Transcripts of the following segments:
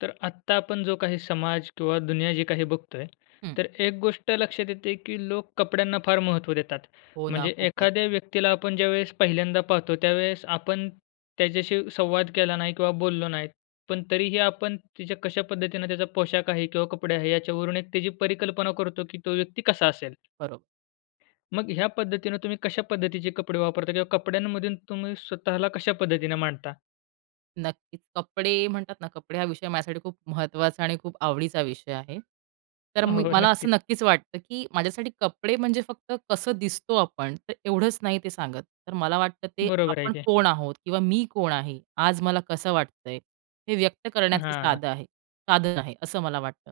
तर आत्ता आपण जो काही समाज किंवा दुनिया जी काही बघतोय हम्म. तर एक गोष्ट लक्षात येते की लोक कपड्यांना फार महत्त्व देतात. हो ना, म्हणजे खूपच. एखाद्या व्यक्तीला आपण ज्यावेळेस पहिल्यांदा पाहतो, त्यावेळेस आपण त्याच्याशी संवाद केला नाही किंवा बोललो नाही पण तरीही आपण तिच्या कशा पद्धतीनं त्याचा पोशाख आहे किंवा कपडे आहे याच्यावरून एक त्याची परिकल्पना करतो की तो व्यक्ती कसा असेल. बरोबर. मग ह्या पद्धतीने तुम्ही कशा पद्धतीचे कपडे वापरता किंवा कपड्यांमधून तुम्ही स्वतःला कशा पद्धतीनं मांडता? नक्कीच. कपडे म्हणतात ना, कपडे हा विषय माझ्यासाठी खूप महत्त्वाचा आणि खूप आवडीचा विषय आहे. तर मी हो मला असं नक्कीच. नक्कीच वाटतं की माझ्यासाठी कपडे म्हणजे फक्त कसं दिसतो आपण तर एवढंच नाही ते सांगत, तर मला वाटतं ते बरोबर आहे आपण की. कोण आहोत? किंवा मी कोण आहे? आज मला कसं वाटतंय, हे व्यक्त करण्याचं हां. साधं आहे साधन आहे असं मला वाटतं.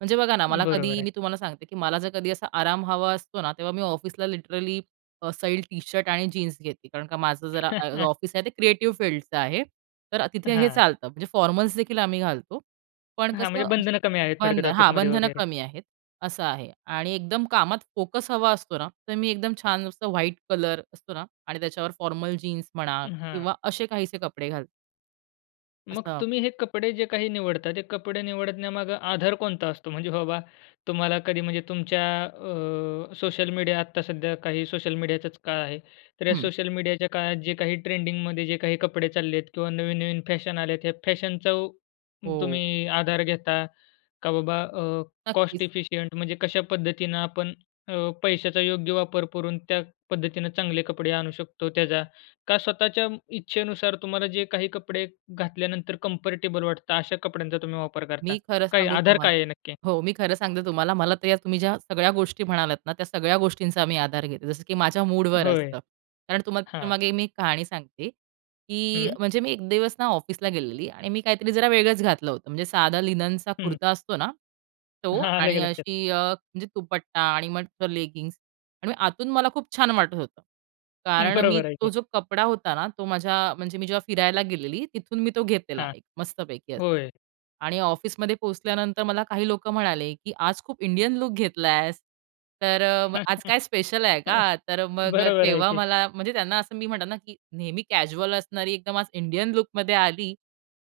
म्हणजे बघा ना, मला बरोबर कधी आहे. मी तुम्हाला सांगते की मला जर कधी असा आराम हवा असतो ना, तेव्हा मी ऑफिसला लिटरली अ, सैल टी शर्ट आणि जीन्स घेते कारण का माझं जरा ऑफिस आहे ते क्रिएटिव्ह फील्डचं आहे तर तिथे हे हां. चालतं, म्हणजे फॉर्मल्सदेखील आम्ही घालतो. पण हां, म्हणजे कसं बंधनं कमी आहेत बंध थोडक्यात हां, ऑफिसमध्ये बंधनं वगैरे. कमी आहेत, असं आहे आणि एकदम कामात फोकस हवा असतो ना तर मी एकदम छान असं व्हाईट कलर असतो ना आणि त्याच्यावर फॉर्मल जीन्स म्हणा अ, हां. किंवा असे काहीसे कपडे घालते. मग असता. तुम्ही हे कपडे जे काही निवडता, ते कपडे निवडण्यामागं आधार कोणता असतो? म्हणजे बाबा, तुम्हाला कधी म्हणजे तुमच्या अ, सोशल मीडिया, आत्ता सध्या काही सोशल मीडियाचाच काळ आहे. तर या हं. सोशल मीडियाच्या काळात जे काही ट्रेंडिंगमध्ये जे काही कपडे चालले आहेत किंवा नवीन-नवीन फॅशन आल्या आहेत, या फॅशनचा हो. तुम्ही आधार घेता, का बाबा अ, कॉस्ट नक्कीच. एफिशिएंट म्हणजे कशा पद्धतीनं आपण अ, पैशाचा योग्य वापर करून त्या पद्धतीनं चांगले कपडे आणू शकतो त्याचा, का स्वतःच्या इच्छेनुसार तुम्हाला जे काही कपडे घातल्यानंतर कंफर्टेबल वाटतं अशा कपड्यांचा तुम्ही वापर करता? मी खरं काय सांगू आधार तुम्हाला काय आहे नक्की? हो. मी खरं सांगते तुम्हाला. मला तर या तुम्ही ज्या सगळ्या गोष्टी म्हणालात ना, त्या सगळ्या गोष्टींचा मी आधार घेते. जसं की माझ्या मूडवर होय, असतं. कारण तुम्हाला हां. त्याच्यामागे मी एक कहाणी सांगते, की हं. म्हणजे मी 1 दिवस ना ऑफिसला गेलेली आणि मी काहीतरी जरा वेगळंच घातलं होतं. म्हणजे साधा लिननचा हं. कुर्ता असतो ना, तो आलं की आणि लक्षात. अशी अ, म्हणजे दुपट्टा आणि मस्तं लेगिंग्स आणि आतून मला खूप छान वाटत होतं. हं, कारण मी बरोबर आहे तो की. जो कपडा होता ना, तो माझ्या म्हणजे मी जेव्हा फिरायला गेलेली, तिथून मी तो घेतलेला हां, एक मस्तपैकी असा होय. आणि ऑफिसमध्ये पोहोचल्यानंतर मला काही लोकं म्हणाले की, "आज खूप इंडियन लूक घेतलायस. तर अ, आज काय स्पेशल आहे का?" तर मग बरोबर आहे तेव्हा की. मला म्हणजे त्यांना असं मी म्हणातात ना की नेहमी कॅज्युअल असणारी, एकदम आज इंडियन लूकमध्ये आली,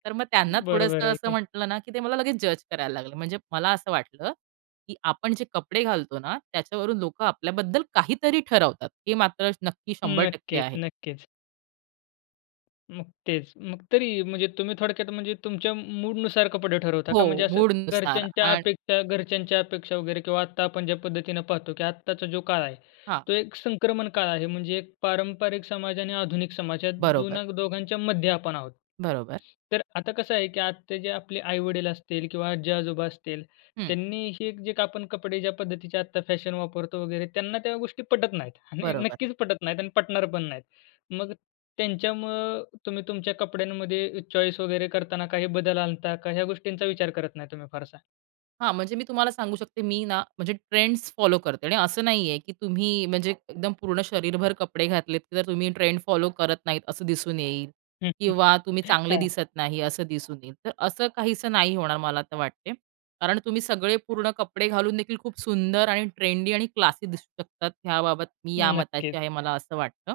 तर मग त्यांना बरोबर थोडंसं आहे असं की. म्हंटलं ना की ते मला लगेच जज करायला लागले. म्हणजे मला असं वाटतं की आपण जे कपडे घालतो ना त्याच्यावरून लोकं आपल्याबद्दल काहीतरी ठरवतात, हे मात्र नक्की 100% आहे. नक्कीच, नक्कीच. मग तेच. मग तरी, म्हणजे तुम्ही थोडक्यात म्हणजे तुमच्या म मूडनुसार कपडे ठरवता हो, का? म्हणजे असं मूडनुसार घरच्यांच्या आणि अपेक्षा घरच्यांच्या अपेक्षा वगैरे किंवा आत्ता आपण ज्या पद्धतीनं पाहतो की आत्ताचा जो काळ आहे, हां. तो एक संक्रमण काळ आहे. म्हणजे एक पारंपरिक समाज आणि आधुनिक समाज, या बरोबर. दोनाग दोघांच्यामध्ये आपण आहोत. बरोबर. तर आता कसं आहे की, आता जे आपले आई-वडील असतील किंवा आजी-आजोबा असतील, हं. त्यांनी हे जे का आपण कपडे ज्या पद्धतीचे आत्ता फॅशन वापरतो वगैरे, त्यांना त्या गोष्टी पटत नाहीत आणि बरोबर. नक्कीच पटत नाहीत आणि पटणार पण नाहीत. मग त्यांच्यामूळं, तुम्ही तुमच्या कपड्यांमध्ये चॉईस वगैरे करताना काही बदल आणता, का ह्या गोष्टींचा विचार करत नाही तुम्ही फारसा? हां, म्हणजे मी तुम्हाला सांगू शकते, मी ना, म्हणजे ट्रेंड्स फॉलो करते आणि असं नाही आहे, की तुम्ही म्हणजे एकदम पूर्ण शरीरभर कपडे घातलेत जर तुम्ही ट्रेंड फॉलो करत नाहीत असं दिसून येईल. किंवा तुम्ही चांगले हां. दिसत नाही असं दिसून येईल. तर असं काहीसं नाही होणार मला तर वाटते. कारण तुम्ही सगळे पूर्ण कपडे घालून देखील खूप सुंदर आणि ट्रेंडी आणि क्लासी दिसू शकतात ह्याबाबत मी ह्या नक्कीच. मताची आहे मला असं वाटतं.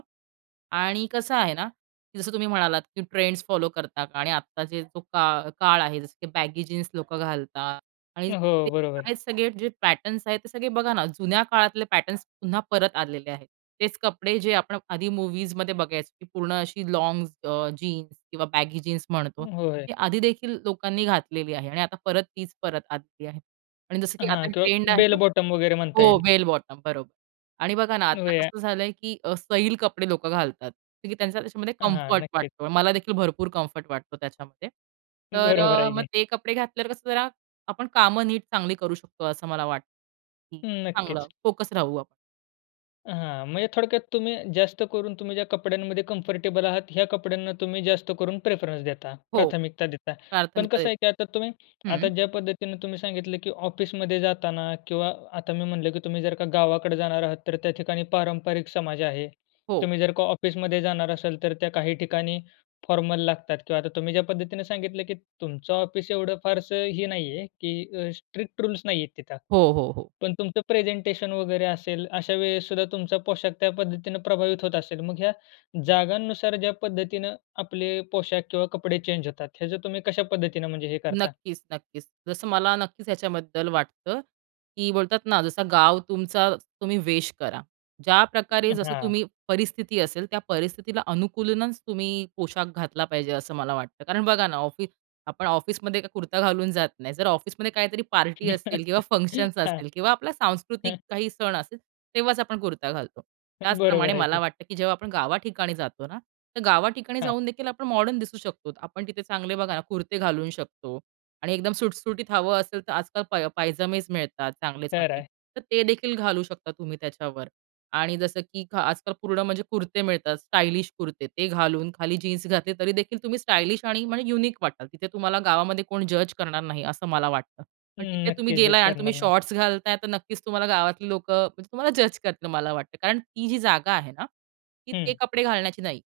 आणि कसं आहेना, की जसं तुम्ही म्हणालात, की, ट्रेंड्स फॉलो करता का? आणि आत्ता जे जो का काळ आहे, जसं की बॅगी जीन्स लोकं घालतात आणि अ, ते हो, बरोबर. आहेत सगळे जे पॅटर्न्स आहेत ते सगळे बघाना जुन्या काळातले पॅटर्न्स पुन्हा परत आलेले आहेत. तेच कपडे, जे आपण आधी मूव्हीजमध्ये बघायचं की, पूर्ण अशी लॉन्ग्स अ, जीन्स किंवा बॅगी जीन्स म्हणतो. होय. ती आधी देखील लोकांनी घातलेली आहे आणि आता परत तीच परत आलेली आहे आणि जसं की हां, आता किंवा ट्रेंड बेल आहे बॉटम वगैरे म्हणता हो, येईल. बेल बॉटम, बरोबर. आणि बघाना आता [unintelligible] कसं झालंय, की अ, सैल कपडे लोकं घालतात. कारण की त्यांचा त्याच्यामध्ये हां, हां. कम्फर्ट नक्कीच. वाटतो. मला देखील भरपूर कम्फर्ट वाटतो त्याच्यामध्ये. तर, बरोबर अ आहे मग की. ते कपडे घातल्यावर कसं जरा आपण कामं नीट चांगली करू शकतो असं मला वाटतं. हं, हं, चांगलं नक्कीच. फोकस राहू आपण. हां, म्हणजे थोडक्यात तुम्ही जास्त करून तुम्ही ज्या कपड्यांमध्ये कम्फर्टेबल आहात ह्या कपड्यांना तुम्ही जास्त करून प्रेफरन्स देता, हो, प्राथमिकता देता. पण प्राथमिकता कसं आहे की आता तुम्ही देतो, आता हं. ज्या पद्धतीनं तुम्ही सांगितलं की ऑफिसमध्ये जाताना किंवा आता मी म्हटलं, की तुम्ही जर का गावाकडे जाणार आहात, तर त्या ठिकाणी पारंपरिक समाज आहे. हो. तुम्ही जर का ऑफिसमध्ये जाणार असाल तर त्या काही ठिकाणी फॉर्मल लागतात किंवा आता तुम्ही ज्या पद्धतीनं सांगितलं की तुमचं ऑफिस एवढं फारसं हे नाही आहे की अ, स्ट्रिक्ट रूल्स नाहीये तिथं. हो, हो, हो. पण तुमचं प्रेझेंटेशन वगैरे असेल, अशा वेळेस सुद्धा तुमचा पोशाख त्या पद्धतीनं प्रभावित होत असेल. मग ह्या जागांनुसार ज्या पद्धतीनं आपले पोशाख किंवा कपडे चेंज होतात ह्याचं तुम्ही कशा पद्धतीनं म्हणजे हे करता? नक्कीच, नक्कीच. जसं मला नक्कीच याच्याबद्दल वाटतं, की बोलतात ना जसं गाव तुमचा तुम्ही वेश करा. ज्या प्रकारे जसं हां. तुम्ही परिस्थिती असेल त्या परिस्थितीला अनुकूलूनच तुम्ही पोशाख घातला पाहिजे असं मला वाटतं. कारण बघा ना, ऑफी आपण ऑफिसमध्ये काय कुर्ता घालून जात नाही, जर ऑफिसमध्ये काहीतरी पार्टी असतील किंवा फंक्शन्स हां, असतील किंवा आपला सांस्कृतिक हं. काही सण असेल, तेव्हाच आपण कुर्ता घालतो. त्याचप्रमाणे बरोबर आहे मला की. वाटतं, की जेव्हा आपण गावाठिकाणी जातो ना तर गावाठिकाणी हां. जाऊन देखील आपण मॉडर्न दिसू शकतो. आपण तिथे चांगले बघा ना, कुर्ते घालू शकतो आणि एकदम सुटसुटीत हवं असेल तर आजकाल पाय पायजामेच मिळतात, तयार चांगले-चांगले. आहे. तर ते देखील घालू शकता तुम्ही त्याच्यावर आणि जसं की घा आजकाल पूर्ण म्हणजे कुर्ते मिळतात, स्टायलिश कुर्ते, ते घालून खाली जीन्स घातले तरीदेखील तुम्ही स्टायलिश आणि म्हणजे युनिक वाटाल. तिथे तुम्हाला गावामध्ये कोण जज करणार नाही असं मला वाटतं. पण तिथे तुम्ही नक्कीच, गेलाय जज आणि तुम्ही करणार नाही. शॉर्ट्स घालताय तर नक्कीच तुम्हाला गावातली लोकं म्हणजे तुम्हाला जज करतील मला वाटतं. कारण ती जी जागा आहे ना, ती ते हं. कपडे घालण्याची नाही.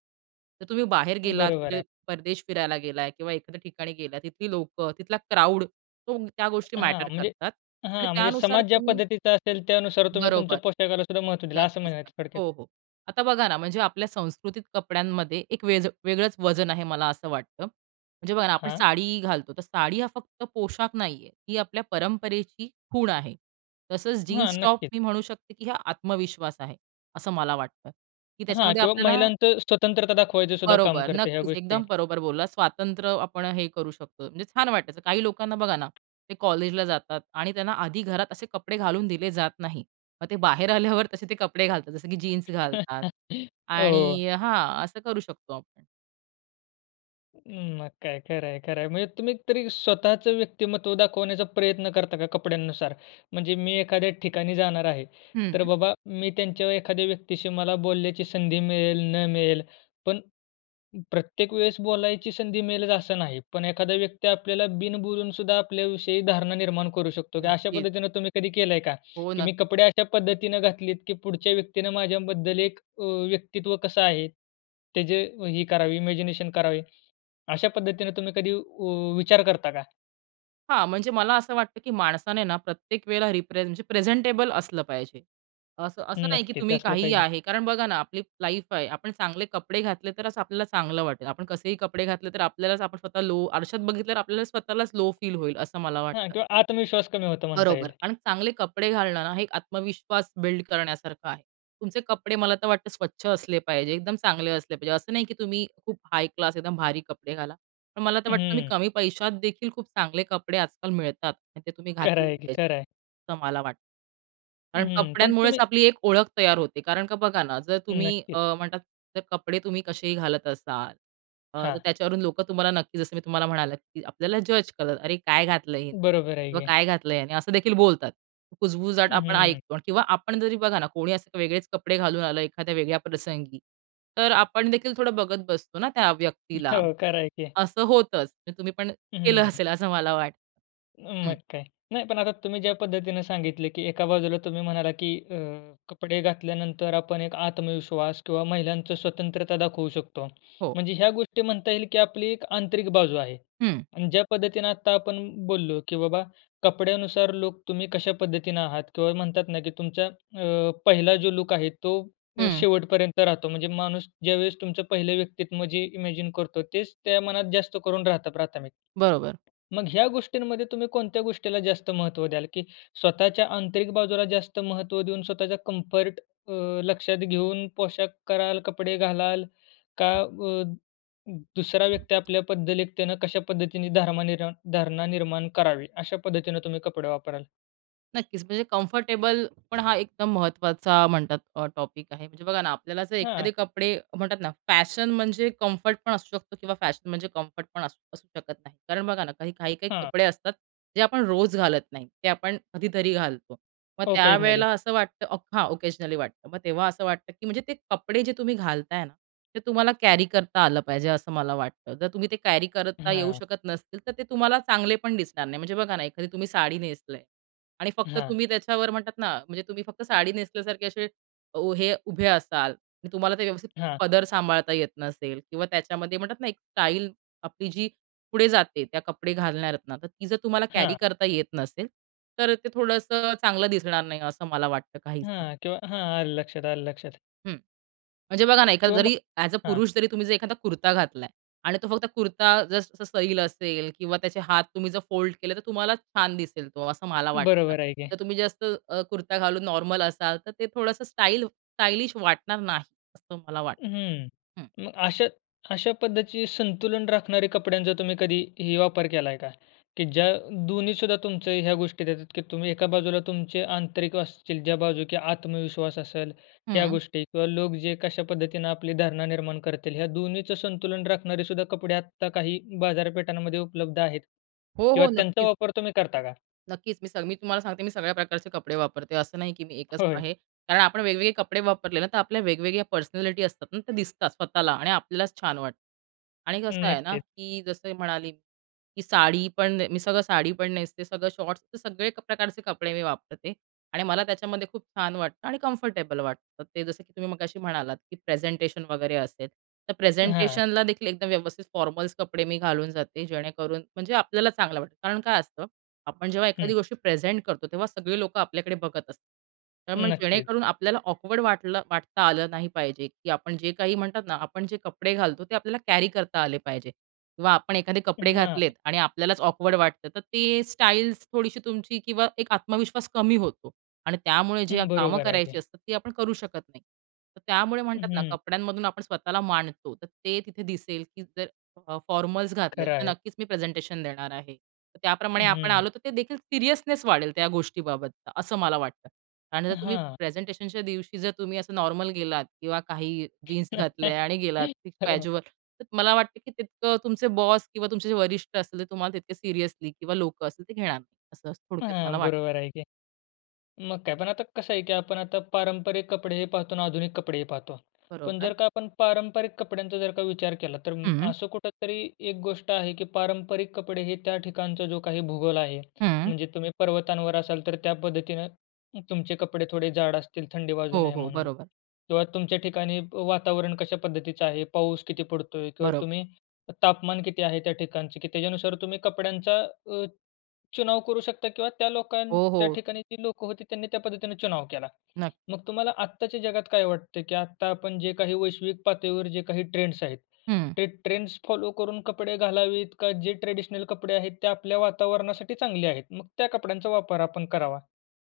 तर तुम्ही बाहेर गेलात, बरोबर कुठे आहे. परदेश फिरायला गेलात किंवा एखाद्या ठिकाणी गेलात, तिथली लोकं, तिथला क्राउड तो त्या गोष्टी हां, मॅटर म्हणजे करतात आणि हां, म्हणजे त्यानुसार समाज ज्या तुम्ही पद्धतीचा असेल, त्यानुसार तुम्ही तुमच्या बरोबर, पोशाखाला सुद्धा महत्त्व दिलं. असं नक्कीच, म्हणायचं नक्की. थोडक्यात? हो, हो, आता बघा ना, म्हणजे आपल्या संस्कृतीत कपड्यांमध्ये एक व्हेज वेगळंच वजन आहे मला असं वाटतं. म्हणजे बघा ना आपण हां. साडी घालतो तर साडी हा फक्त पोशाख नाही आहे, ती आपल्या परंपरेची खूण आहे. तसंच हां, जीन्स टॉप नक्कीच. मी म्हणू शकते की हा आत्मविश्वास आहे असं मला वाटतं, की हां, त्याच्यामध्ये किंवा आपल्याला महिलांचं स्वतंत्रता दाखवायचं सुद्धा काम बरोबर, करते या नक्कीच, गोष्टी? एकदम बरोबर बोलला. स्वातंत्र्य आपण हे करू शकतो. म्हणजे छान वाटायचं. काही लोकांना बघा ना, ते कॉलेजला जातात आणि त्यांना आधी घरात असे कपडे घालून दिले जात नाही. मग ते बाहेर आल्यावर तसे ते कपडे घालतात. जसं की जीन्स घालतात हो. आणि हां, असं करू शकतो आपण. उम्म, मग काय? खरं आहे खरं आहे. म्हणजे तुम्ही तरी स्वतःचं व्यक्तिमत्त्व दाखवण्याचा प्रयत्न करता का कपड्यांनुसार? म्हणजे मी एखाद्या ठिकाणी जाणार आहे तर हं. बाबा, मी त्यांच्या एखाद्या व्यक्तीशी मला बोलण्याची संधी मिळेल न मिळेल, पण प्रत्येक वेळेस बोलायची संधी मिळेलच असं नाही. पण एखादा व्यक्ती आपल्याला बिनबोलून सुद्धा आपल्याविषयी धारणा निर्माण करू शकतो की अशा नक्कीच. पद्धतीनं तुम्ही कधी केलंय का? हो की न. मी कपडे अशा पद्धतीनं घातलेत की पुढच्या व्यक्तीनं माझ्याबद्दल एक अ, व्यक्तित्व कसं आहे ते जे ही करावी, इमॅजिनेशन करावी? अशा पद्धतीने तुम्ही कधी व विचार करता का? हां, म्हणजे मला असं वाटतं की माणसाने ना, प्रत्येक वेळेला रिप्रेज म्हणजे प्रेझेंटेबल असलं पाहिजे. असं, असं नाही की नक्कीच तुम्ही असलं काहीही पाहिजे. आहे. कारण बघा ना, आपली लाईफ आहे, आपण चांगले कपडे घातले तरच आपल्याला चांगलं वाटेल. आपण कसेही कपडे घातले. तर आपल्यालाच आपण स्वतः लो आरशात बघितलं तर आपल्याला स्वतःलाच लो फील होईल, असं मला हां, वाटतं. किंवा आत्मविश्वास कमी होतो म्हणता बरोबर. येईल. आणि चांगले कपडे घालणं ना, हे एक आत्मविश्वास बिल्ड करण्यासारखं आहे. तुमचे कपडे मला तर वाटतं स्वच्छ असले पाहिजे. एकदम चांगले असले पाहिजे. असं नाही की तुम्ही खूप हाय क्लास एकदम भारी कपडे घाला. पण मला तर वाटतं तुम्ही हं. कमी पैशात देखील खूप चांगले कपडे आजकाल मिळतात आणि ते तुम्ही खरं घातले आहे की, पाहिजे खरं आहे. असं मला वाटतं. कारण हं, पण कपड्यांमुळेच तुम्ही आपली एक ओळख तयार होते. कारण का बघा ना, जर तुम्ही नक्कीच. अ, म्हणतात जर कपडे तुम्ही कसेही घालत असाल अ, तर हां. त्याच्यावरून लोकं तुम्हाला नक्की जसं मी तुम्हाला म्हणालं, की आपल्याला जज करत. "अरे काय घातलंय हे? बरोबर आहे किंवा की. काय घातलंय ह्यांनी?" असं देखील बोलतात. कुजबुजाट हं. आपण हं. ऐकतो. किंवा आपण जरी बघा ना, कोणी असं वेगळेच कपडे घालून आलं, एखाद्या वेगळ्या प्रसंगी. तर आपण देखील थोडं बघत बसतो ना, त्या व्यक्तीला, हो, खरं आहे की. असं होतंच. म्हणजे तुम्ही पण हं. केलं हं. असेल असं मला वाटतं. मग हं. काय. नाही पण आता तुम्ही ज्या पद्धतीनं सांगितले, की एका बाजूला तुम्ही म्हणालात की अ, कपडे घातल्यानंतर आपण एक आत्मविश्वास किंवा महिलांचं स्वतंत्रता दाखवू शकतो. हो. म्हणजे ह्या गोष्टी म्हणता येईल की आपली एक आंतरिक बाजू आहे. हं. आणि ज्या पद्धतीनं आता आपण बोललो, की बाबा, कपड्यानुसार लोक तुम्ही कशा पद्धतीनं आहात. किंवा म्हणतात ना की तुमचा अ, पहिला जो लूक आहे तो हं. शेवटपर्यंत राहतो. म्हणजे माणूस ज्यावेळेस तुमचं पहिलं व्यक्तित्व जे इमॅजिन करतो तेच त्या मनात जास्त करून राहतं प्राथमिक. बरोबर. मग ह्या गोष्टींमध्ये तुम्ही कोणत्या गोष्टीला जास्त महत्त्व द्याल? की स्वतःच्या आंतरिक बाजूला जास्त महत्त्व देऊन स्वतःच्या कम्फर्ट अ, लक्षात घेऊन पोशाख कराल, कपडे घालाल, का व द 2सरा व्यक्ती आपल्या पद्धतेनं कशा पद्धतीने धारणा निर्माण धारणा निर्माण करावी, अशा पद्धतीनं तुम्ही कपडे वापराल? नक्कीच, म्हणजे कम्फर्टेबल पण हा एकदम महत्त्वाचा म्हणतात टॉपिक आहे. म्हणजे बघा ना, आपल्याला जर हां. एखादे कपडे म्हणतात ना, फॅशन म्हणजे कम्फर्ट पण असू शकतो किंवा फॅशन म्हणजे कम्फर्ट पण असू असू शकत नाही. कारण बघा ना, काही-काही काही हां. कपडे असतात जे आपण रोज घालत नाही, ते आपण कधीतरी घालतो. मग त्या ऑकेजनली. वेळेला असं वाटतं, अफ हां, ओकेजनली वाटतं, मग तेव्हा असं वाटतं की म्हणजे ते कपडे जे तुम्ही घालताय ना, ते तुम्हाला कॅरी करता आलं पाहिजे, असं मला वाटतं. जर तुम्ही ते कॅरी करता येऊ हां. शकत नसतील, तर ते तुम्हाला चांगले पण दिसणार नाही. म्हणजे बघा ना, एखादी तुम्ही साडी नेसलीय आणि फक्त हां. तुम्ही त्याच्यावर म्हणतात ना, म्हणजे तुम्ही फक्त साडी नेसल्यासारखे असे वो हे उभे असाल आणि तुम्हाला ते व्यवस्थित हां. पदर सांभाळता येत नसेल किंवा त्याच्यामध्ये म्हणतात ना एक स्टाईल आपली जी पुढे जाते, त्या कपडे घालणाऱ्या आहेत ना, तर ती जर तुम्हाला कॅरी हां. करता येत नसेल, तर ते थोडंसं चांगलं दिसणार नाही, असं मला वाटतं काहीसं. हां, किंवा हां, आलं लक्षात, आलं लक्षात. हं, म्हणजे बघा ना, एखादा किंवा मग जरी ॲज अ हां. पुरुष जरी तुम्ही जर एखादा कुर्ता घातलाय आणि तो फक्त कुर्ता जस जस सैल असेल किंवा त्याचे हात तुम्ही जर फोल्ड केले तर तुम्हाला छान दिसेल तो असं मला वाटतं. बरोबर आहे की. तर तुम्ही जे असं अ, कुर्ता घालून नॉर्मल असाल तर ते थोडंसं स्टाइल स्टाइलिश वाटणार नाही असं मला वाटतं. हं, हं मग अशा अशा पद्धतीचे संतुलन राखणारे कपड्यांचा तुम्ही कधीही वापर केला आहे का? की ज्या 2न्ही सुद्धा तुमचं ह्या गोष्टी देतात की तुम्ही एका बाजूला तुमचे आंतरिक असतील, ज्या बाजू की आत्मविश्वास असेल ह्या हं. गोष्टी किंवा लोक जे कशा पद्धतीनं आपली धारणा निर्माण करतील ह्या 2न्हीचं संतुलन राखणारे सुद्धा कपडे आत्ता काही बाजारपेठांमध्ये उपलब्ध आहेत हो, किंवा हो, त्यांचा नक्कीच. वापर तुम्ही करता का? नक्कीच. मी सग मी तुम्हाला सांगते, मी सगळ्या प्रकारचे कपडे वापरते. असं नाही की मी एकच होय. आहे कारण आपण वेगवेगळे कपडे वापरले ना, तर आपल्या वेगवेगळ्या पर्सनॅलिटी असतात ना, त्या दिसतात स्वतःला; आणि आपल्यालाच छान वाटतं आणि कसं अं, आहे ना, नक्कीच. की जसं मी म्हणाली की साडी पण मी सगळं साडी पण नेसते सगळं शॉर्ट्स, तर सगळे प्रकारचे कपडे मी वापरते आणि मला त्याच्यामध्ये खूप छान वाटतं आणि कम्फर्टेबल वाटतं. ते जसं की तुम्ही मगाशी म्हणालात की प्रेझेंटेशन वगैरे असेल तर हां. प्रेझेंटेशनला देखील एकदम व्यवस्थित फॉर्मल्स कपडे मी घालून जाते जेणेकरून म्हणजे आपल्याला चांगलं वाटतं. कारण काय असतं, आपण जेव्हा एखादी हं. गोष्टी प्रेझेंट करतो तेव्हा सगळी लोकं आपल्याकडे बघत असतात. तर मग नक्कीच. जेणेकरून आपल्याला ऑकवर्ड वाटलं वाटता आलं नाही पाहिजे, की आपण जे काही म्हणतात ना आपण जे कपडे घालतो ते आपल्याला कॅरी करता आले पाहिजे किंवा आपण एखादे कपडे हां. घातलेत आणि आपल्यालाच ऑकवर्ड वाटतं तर ते स्टाइल्स थोडीशी तुमची किंवा एक आत्मविश्वास कमी होतो आणि त्यामुळे जे कामं बरोबर आहे करायची की. असतात ती आपण करू शकत नाही. तर त्यामुळे म्हणतात ना हं. कपड्यांमधून आपण स्वतःला मांडतो, तर ते तिथे दिसेल की जर अ, फॉर्मल्स घातलेत खरं तर आहे. नक्कीच मी प्रेझेंटेशन देणार आहे, तर त्याप्रमाणे आपण हं. आलो तर ते देखील सीरियसनेस वाढेल त्या गोष्टीबाबतचा, असं मला वाटतं आणि जर तुम्ही हां. प्रेझेंटेशनच्या दिवशी जर तुम्ही असं नॉर्मल गेलात किंवा काही जीन्स घातल्या आणि गेलात हो. कॅज्युअल तर मला वाटतं की तितकं तुमचे बॉस किंवा तुमचे जे वरिष्ठ असतील ते तुम्हाला तितके सीरियसली किंवा लोकं असतील ते घेणार नाही, असं थोडक्यात मला हां, वाटतं. बरोबर आहे की. मग काय? पण आता कसं आहे की आपण आता पारंपरिक कपडेही पाहतो आणि आधुनिक कपडेही पाहतो. पण जर बरोबर. का आपण पारंपरिक कपड्यांचा जर का विचार केला तर अ, हं. असं कुठेतरी एक गोष्ट आहे की पारंपरिक कपडे हे त्या ठिकाणचा जो काही भूगोल आहे, हं. म्हणजे तुम्ही पर्वतांवर असाल तर त्या पद्धतीनं तुमचे कपडे थोडे जाड असतील थंडी वाजू हो, नये हो, म्हणून बरोबर. किंवा तुमच्या ठिकाणी वातावरण कशा पद्धतीचं आहे, पाऊस किती पडतोय? किंवा बरोबर. तुम्ही तापमान किती आहे त्या ठिकाणचं की त्याच्यानुसार तुम्ही कपड्यांचा अ, चुनाव करू शकता किंवा त्या लोकां हो, त्या हो. ठिकाणी जी लोकं होती त्यांनी त्या पद्धतीनं चुनाव केला. नक्की. मग तुम्हाला आत्ताच्या जगात काय वाटतं की आता आपण जे काही वैश्विक पातळीवर जे काही ट्रेंड्स आहेत, हं. ते ट्रेंड्स फॉलो करून कपडे घालावीत, का जे ट्रेडिशनल कपडे आहेत ते आपल्या वातावरणासाठी चांगले आहेत, मग त्या कपड्यांचा वापर आपण करावा.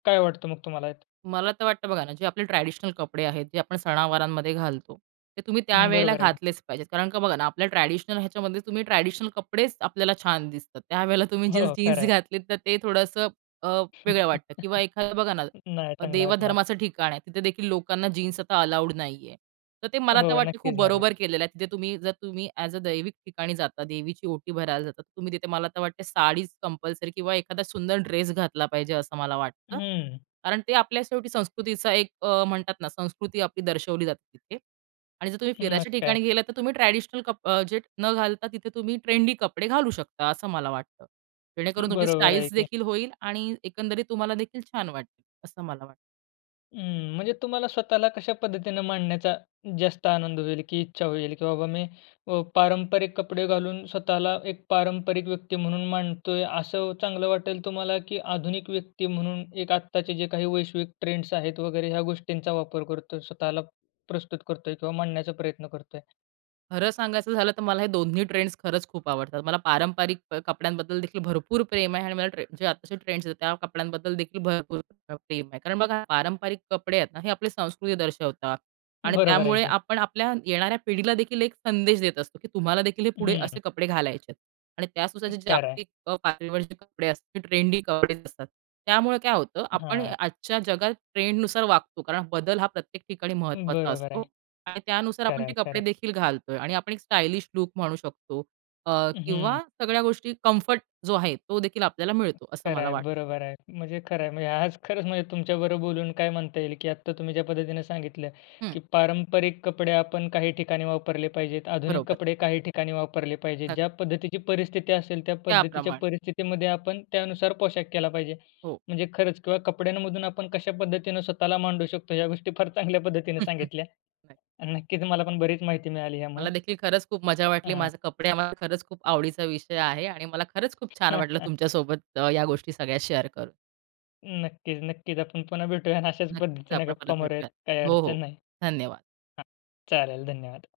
काय वाटतं मग तुम्हाला ह्यात? मला तर वाटतं बघा ना, जे आपले ट्रॅडिशनल कपडे आहेत जे आपण सणवारांमध्ये घालतो, ते तुम्ही हं, त्यावेळेला बरोबर आहे की. घातलेच पाहिजेत. कारण का बघा ना आपल्या ट्रॅडिशनल ह्याच्यामध्ये तुम्ही ट्रॅडिशनल कपडेच आपल्याला छान दिसतात. त्यावेळेला तुम्ही जीन्स हो, खरं जीन्स आहे. घातलीत तर ते थोडंसं अ, वेगळं वाटतं. किंवा एखादं बघा ना, नाही चांगलं वाटणार. देवधर्माचं ठिकाण आहे तिथे देखील लोकांना जीन्स आता अलाऊड नाही आहे तर ते मला तर हो, वाटते खूप नक्कीच नाही आहेत. बरोबर केलेलं आहे. तिथे तुम्ही जर तुम्ही ऍज अ दैविक ठिकाणी जाता देवीची ओटी भरायला जातात तर तुम्ही तिथे मला तर वाटते साडीच कंपल्सरी किंवा एखादा सुंदर ड्रेस घातला पाहिजे असं मला वाटतं, हम्म. कारण ते आपल्या शेवटी संस्कृतीचा एक अ, म्हणतात ना संस्कृती आपली दर्शवली जाते तिथे आणि जर तुम्ही हं, मग फिरायच्या काय? ठिकाणी गेलात तर तुम्ही ट्रॅडिशनल कप जे न घालता तिथे तुम्ही ट्रेंडी कपडे घालू शकता असं मला वाटतं. जेणेकरून तुमची बरोबर आहे स्टाइल्स की. देखील होईल आणि एकंदरीत तुम्हाला देखील छान वाटेल, असं मला वाटतं. हं, म्हणजे तुम्हाला स्वतःला कशा पद्धतीनं मांडण्याचा जास्त आनंद होईल? की इच्छा होईल की बाबा मी, अ, पारंपरिक कपडे घालून स्वतःला एक पारंपरिक व्यक्ती म्हणून मांडतोय असं चांगलं वाटेल तुम्हाला? की आधुनिक व्यक्ती म्हणून एक आत्ताचे जे काही वैश्विक ट्रेंड्स आहेत वगैरे, ह्या गोष्टींचा वापर करतोय स्वतःला प्रस्तुत करतोय किंवा मांडण्याचा प्रयत्न करतोय? खरं सांगायचं झालं तर मला हे 2ही ट्रेंड्स खरंच खूप आवडतात. मला पारंपरिक प कपड्यांबद्दल देखील भरपूर प्रेम आहे आणि मला ट्रें जे आत्ताचे ट्रेंड्स आहेत त्या कपड्यांबद्दल देखील भरपूर प्रेम आहे. कारण बघा, पारंपरिक कपडे आहेत ना, हे आपली संस्कृती दर्शवतात आणि बरोबर आहे त्यामुळे की. आपण आपल्या येणाऱ्या पिढीला देखील एक संदेश देत असतो, की तुम्हाला देखील हे पुढे असे हम्म. कपडे घालायचे आहेत. आणि त्या नुसार जे खरं आहे. जागतिक पातळीवरचे कपडे असतात ट्रेंडी कपडे असतात त्यामुळं काय होतं आपण हां. आजच्या जगात ट्रेंडनुसार वागतो. कारण बदल हा प्रत्येक ठिकाणी महत्त्वाचा बरोबर आहे. असतो. आणि त्यानुसार आपण खरं ते आहे, खरं कपडे आहे. देखील घालतोय आणि आपण एक स्टायलिश लुक म्हणू शकतो अ, हं. किंवा सगळ्या गोष्टी कम्फर्ट जो आहे, तो देखील आपल्याला मिळतो असं खरं मला आहे, वाटतं. बरोबर आहे. म्हणजे खरं आहे. म्हणजे आज खरंच म्हणजे तुमच्याबरोबर बोलून, काय म्हणता येईल की आत्ता तुम्ही ज्या पद्धतीनं सांगितलं हं. की पारंपरिक कपडे आपण काही ठिकाणी वापरले पाहिजेत, आधुनिक बरोबर. कपडे काही ठिकाणी वापरले पाहिजेत. नक्की. ज्या पद्धतीची परिस्थिती असेल त्या पद्धतीच्या त्याप्रमाणे. परिस्थितीमध्ये आपण त्यानुसार पोशाख केला पाहिजे. हो. म्हणजे खरंच किंवा कपड्यांमधून आपण कशा पद्धतीनं स्वतःला मांडू शकतो या गोष्टी फार चांगल्या पद्धतीनं सांगितल्या नाही. आणि नक्कीच मला पण बरीच माहिती मिळाली यामुळं. मला देखील खरंच खूप मज्जा वाटली. हां. माझे कपडे हा माझ्या खरंच खूप आवडीचा विषय आहे आणि मला खरंच खूप छान वाटलं तुमच्या सोबत अ, या गोष्टी सगळ्या शेअर करून. नक्कीच-नक्कीच. आपण पुन्हा भेटूया आणि अशाच नक्कीच पद्धतीनं आपण परत गप्पा भेटूयात. मारूयात काही हो, हो अडचण नाही. धन्यवाद. हां, चालेल धन्यवाद.